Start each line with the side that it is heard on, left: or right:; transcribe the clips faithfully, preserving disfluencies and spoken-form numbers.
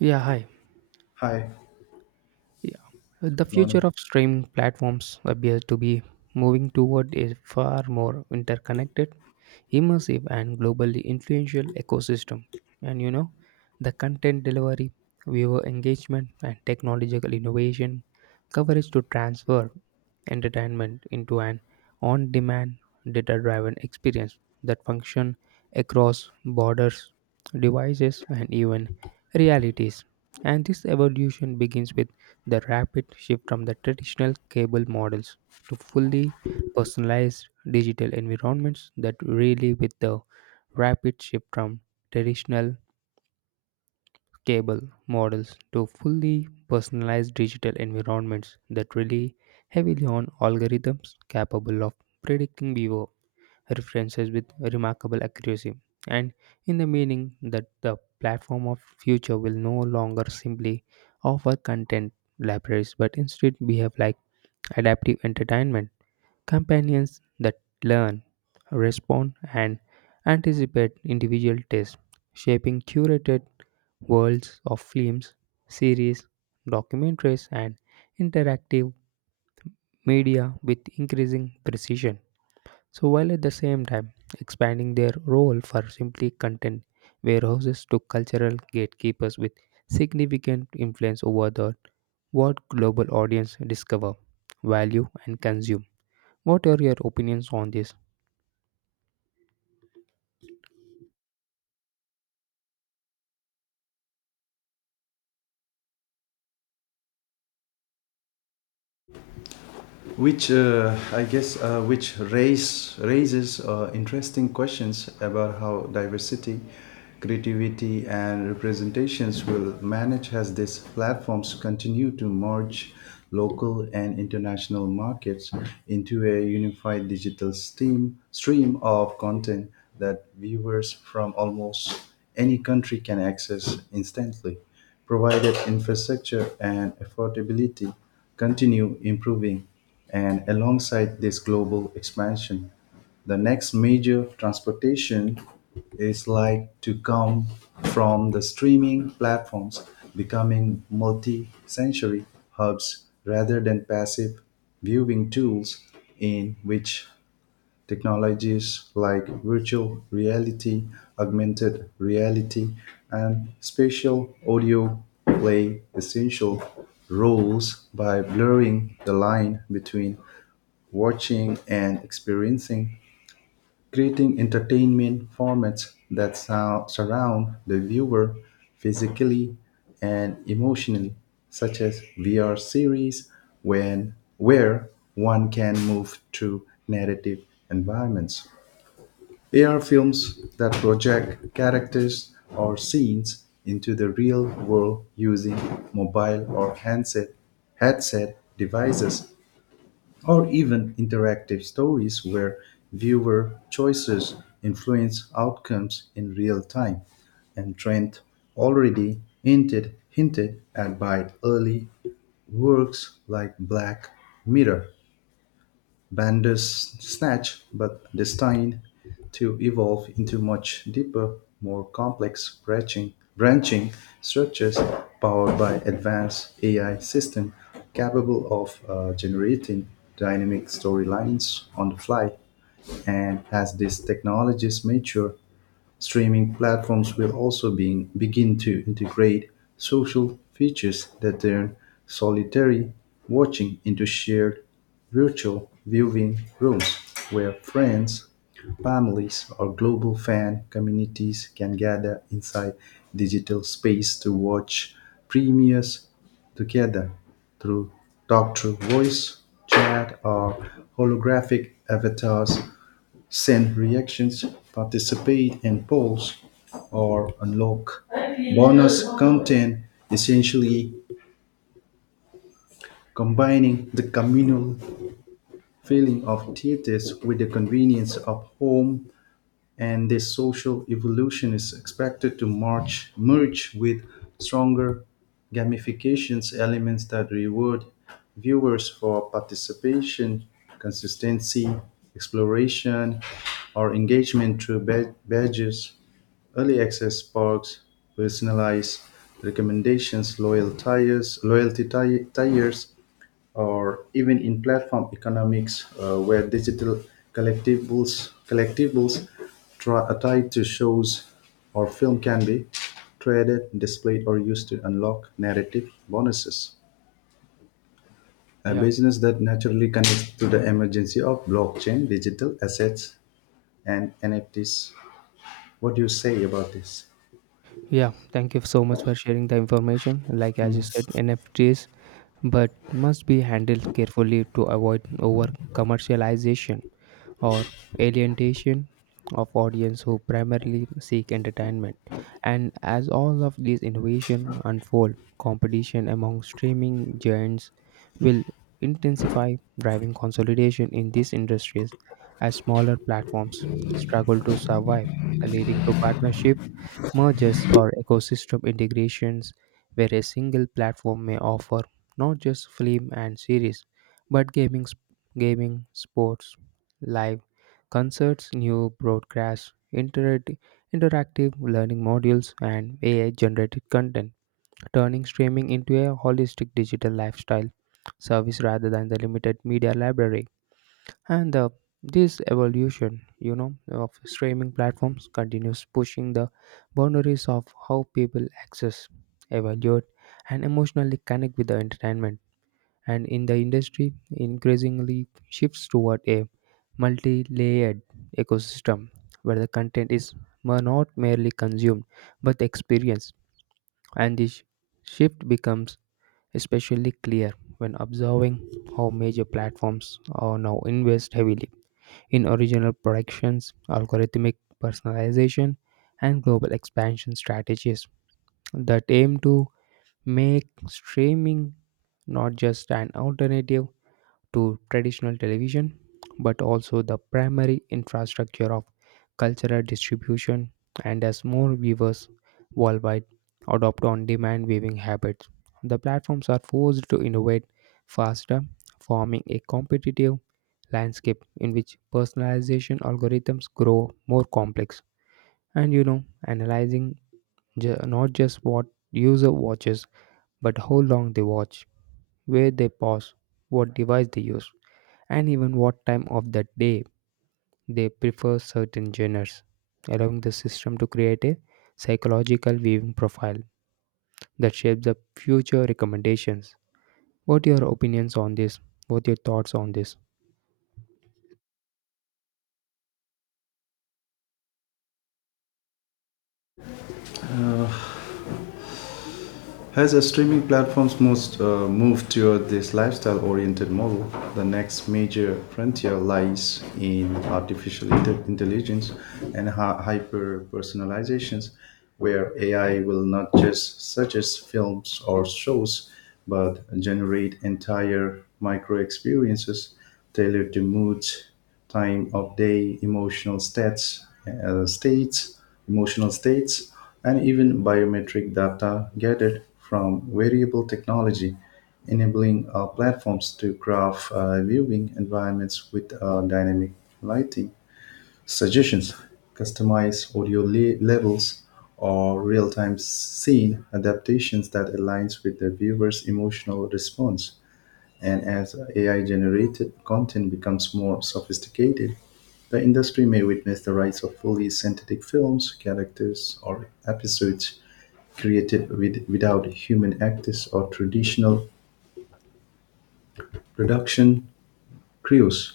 right: いや、はい
left: Hi,
right: Yeah. The
left: good
right: future
left: morning.
right: of streaming platforms appears to be moving toward a far more interconnected, immersive, and globally influential ecosystem. And you know, the content delivery, viewer engagement, and technological innovation coverage to transfer entertainment into an on demand, data driven experience that function across borders, devices, and even realities. And this evolution begins with the rapid shift from the traditional cable models to fully personalized digital environments that really with the rapid shift from traditional cable models to fully personalized digital environments that rely heavily on algorithms capable of predicting behavior references with remarkable accuracy, and in the meaning that the platform of future will no longer simply offer content libraries but instead behave like adaptive entertainment companions that learn, respond, and anticipate individual tastes, shaping curated worlds of films, series, documentaries, and interactive media with increasing precision. So while at the same time expanding their role for simply content warehouses to cultural gatekeepers with significant influence over the what global audience discover, value and consume. What are your opinions on this?
left: Which uh, I guess uh, which raise raises uh, interesting questions about how diversity, creativity, and representations will manage as these platforms continue to merge local and international markets into a unified digital steam stream of content that viewers from almost any country can access instantly, provided infrastructure and affordability continue improving. And alongside this global expansion, the next major transportation is like to come from the streaming platforms becoming multi-sensory hubs rather than passive viewing tools in which technologies like virtual reality, augmented reality, and spatial audio play essential roles by blurring the line between watching and experiencing, creating entertainment formats that sou- surround the viewer physically and emotionally, such as V R series, when, where one can move through narrative environments. A R films that project characters or scenes into the real world using mobile or handset headset devices, or even interactive stories where viewer choices influence outcomes in real time. And Trent already hinted hinted at by early works like Black Mirror. Bandersnatch, but destined to evolve into much deeper, more complex branching, branching structures powered by advanced A I systems capable of uh, generating dynamic storylines on the fly. And as these technologies mature, streaming platforms will also being, begin to integrate social features that turn solitary watching into shared virtual viewing rooms where friends, families, or global fan communities can gather inside digital space to watch premieres together through talk through voice, chat, or holographic avatars, send reactions, participate in polls, or unlock bonus content, essentially combining the communal feeling of theaters with the convenience of home. And this social evolution is expected to march, merge with stronger gamifications elements that reward viewers for participation, consistency, exploration, or engagement through ba- badges, early access perks, personalized recommendations, loyal tires, loyalty ti- tires, or even in platform economics uh, where digital collectibles collectibles try, are tied to shows or film can be traded, displayed, or used to unlock narrative bonuses. A
right: Yeah,
left: business that naturally connects to the emergency of blockchain, digital assets, and N F Ts. What do you say about this?
right: yeah. Thank you so much for sharing the information. Like as you
left: Hmm.
right: said, N F Ts but must be handled carefully to avoid over commercialization, or alienation of audience who primarily seek entertainment. And as all of these innovation unfold, competition among streaming giants will intensify, driving consolidation in these industries as smaller platforms struggle to survive, leading to partnership mergers or ecosystem integrations where a single platform may offer not just film and series but gaming sp- gaming sports, live concerts, new broadcasts, interact- interactive learning modules, and ai generated content, turning streaming into a holistic digital lifestyle service rather than the limited media library. and the, this evolution, you know, of streaming platforms continues pushing the boundaries of how people access, evaluate, and emotionally connect with the entertainment. And in the industry, increasingly shifts toward a multi-layered ecosystem where the content is mer- not merely consumed but experienced. And this shift becomes especially clear when observing how major platforms are now invest heavily in original productions, algorithmic personalization, and global expansion strategies that aim to make streaming not just an alternative to traditional television but also the primary infrastructure of cultural distribution. And as more viewers worldwide adopt on-demand viewing habits, the platforms are forced to innovate faster, forming a competitive landscape in which personalization algorithms grow more complex, and you know analyzing ju- not just what user watches, but how long they watch, where they pause, what device they use, and even what time of the day they prefer certain genres, allowing the system to create a psychological viewing profile that shapes the future recommendations. What are your opinions on this? What are your thoughts on this?
left: As the streaming platforms most uh, move toward this lifestyle-oriented model, the next major frontier lies in artificial inte- intelligence and hy- hyper-personalizations, where A I will not just suggest films or shows, but generate entire micro-experiences tailored to moods, time of day, emotional stats, uh, states, emotional states, and even biometric data gathered from variable technology, enabling uh, platforms to craft uh, viewing environments with uh, dynamic lighting suggestions, customized audio le- levels, or real-time scene adaptations that aligns with the viewer's emotional response. And as A I-generated content becomes more sophisticated, the industry may witness the rise of fully synthetic films, characters, or episodes created with, without human actors or traditional production crews,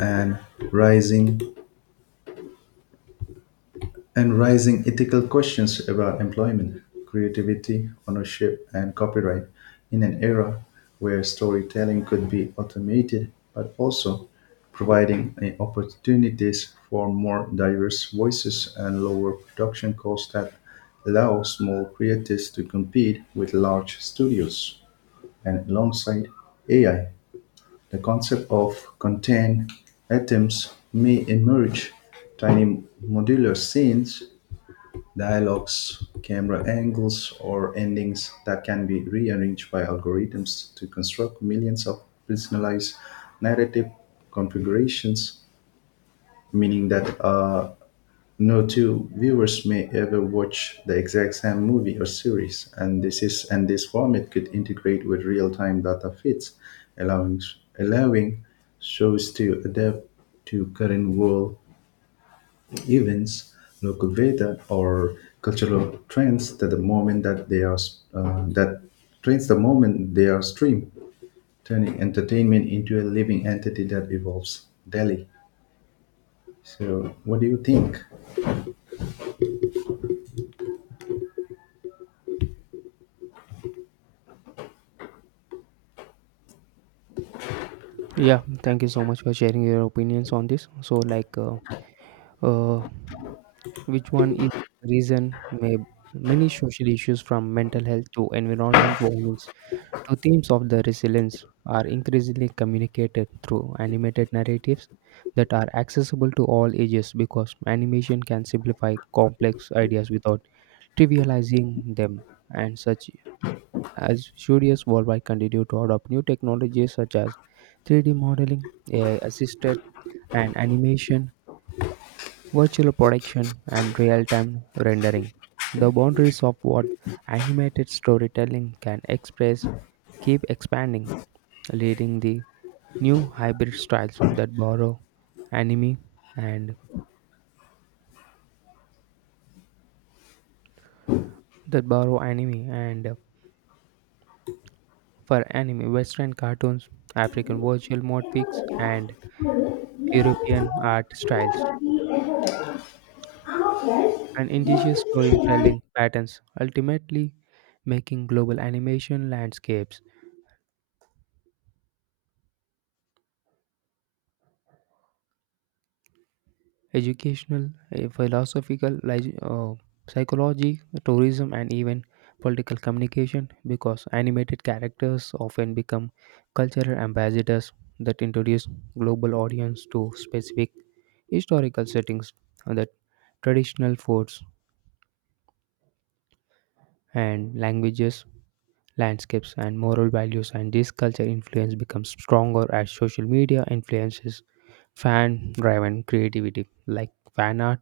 left: and rising and raising ethical questions about employment, creativity, ownership, and copyright in an era where storytelling could be automated but also providing eh, opportunities for more diverse voices and lower production costs that allow small creators to compete with large studios. And alongside A I, the concept of content atoms may emerge, tiny modular scenes, dialogues, camera angles, or endings that can be rearranged by algorithms to construct millions of personalized narrative configurations, meaning that uh, no two viewers may ever watch the exact same movie or series. And this is and this format could integrate with real-time data feeds, allowing allowing shows to adapt to current world events, local weather, or cultural trends that the moment that they are uh, that trends the moment they are streamed, turning entertainment into a living entity that evolves daily. So, what do you think?
right: Yeah, thank you so much for sharing your opinions on this. So like uh, uh, which one is the reason may many social issues from mental health to environment warnings to themes of the resilience are increasingly communicated through animated narratives that are accessible to all ages because animation can simplify complex ideas without trivializing them, and such as studios worldwide continue to adopt new technologies such as three D modeling, ai assisted and animation, virtual production, and real-time rendering. The boundaries of what animated storytelling can express keep expanding, leading the new hybrid styles that borrow anime and that borrow anime and uh, for anime, western cartoons, African virtual motifs, and European art styles, and indigenous storytelling patterns, ultimately making global animation landscapes educational, eh, philosophical, lig- uh, psychology, tourism, and even political communication because animated characters often become cultural ambassadors that introduce global audience to specific historical settings, uh, that traditional foods and languages, landscapes, and moral values. And this culture influence becomes stronger as social media influences fan driven creativity like fan art,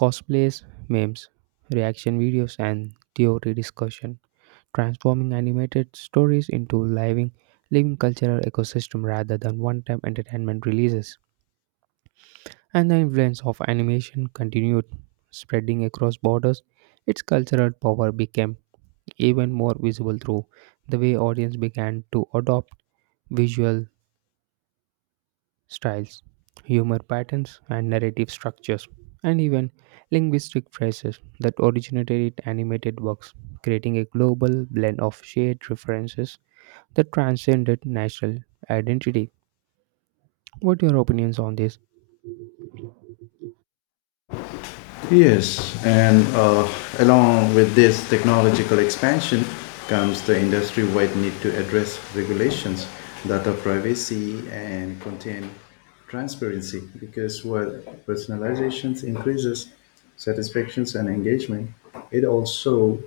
right: cosplays, memes, reaction videos, and theory discussion, transforming animated stories into living, living cultural ecosystem rather than one-time entertainment releases. And the influence of animation continued spreading across borders. Its cultural power became even more visible through the way audience began to adopt visual styles, humor patterns, and narrative structures, and even linguistic phrases that originated in animated works, creating a global blend of shared references that transcended national identity. What are your opinions on this?
left: Yes, and uh, along with this technological expansion comes the industry wide need to address regulations that are privacy and contain transparency because while personalizations increases satisfactions and engagement, it also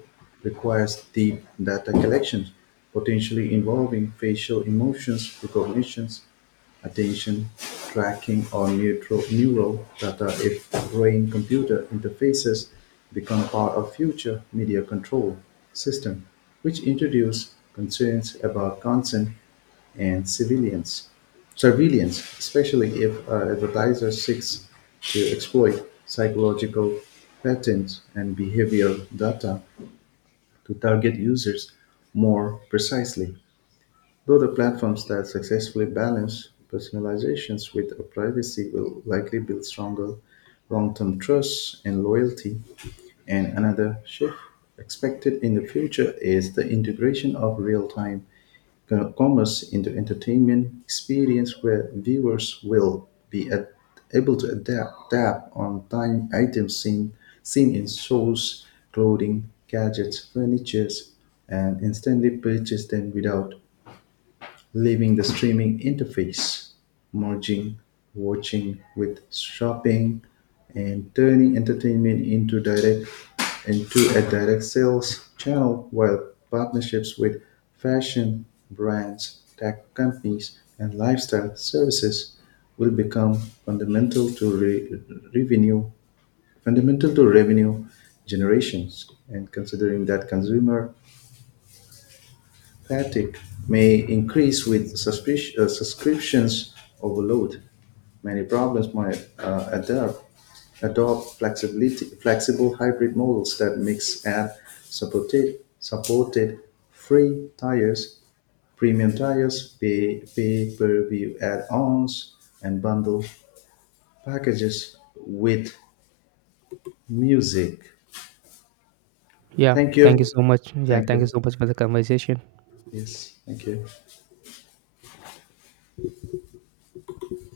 left: requires deep data collection, potentially involving facial emotions, recognitions, attention tracking, or neutral, neural data if brain-computer interfaces become part of future media control system, which introduce concerns about consent and civilians, surveillance, especially if an advertiser seeks to exploit psychological patterns and behavioral data to target users more precisely. Though the platforms that successfully balance personalizations with privacy will likely build stronger long-term trust and loyalty. And another shift expected in the future is the integration of real-time commerce into entertainment experience where viewers will be ad- able to adapt tap on time items seen, seen in shows, clothing, gadgets, furniture, and instantly purchase them without leaving the streaming interface, merging watching with shopping, and turning entertainment into direct into a direct sales channel while partnerships with fashion brands, tech companies, and lifestyle services will become fundamental to re- revenue fundamental to revenue generations, and considering that consumer fatigue may increase with suspic- uh, subscriptions overload. Many problems might uh, adapt, adopt flexibility, flexible hybrid models that mix ad supported, supported free tires, premium tires, pay, pay per view add ons, and bundle packages with music.
right: Yeah,
left: Thank
right: thank you
left: you.
right: so much. Yeah,
left: Thank
right: thank you
left: you.
right: so much for the conversation.
left: Yes, thank you.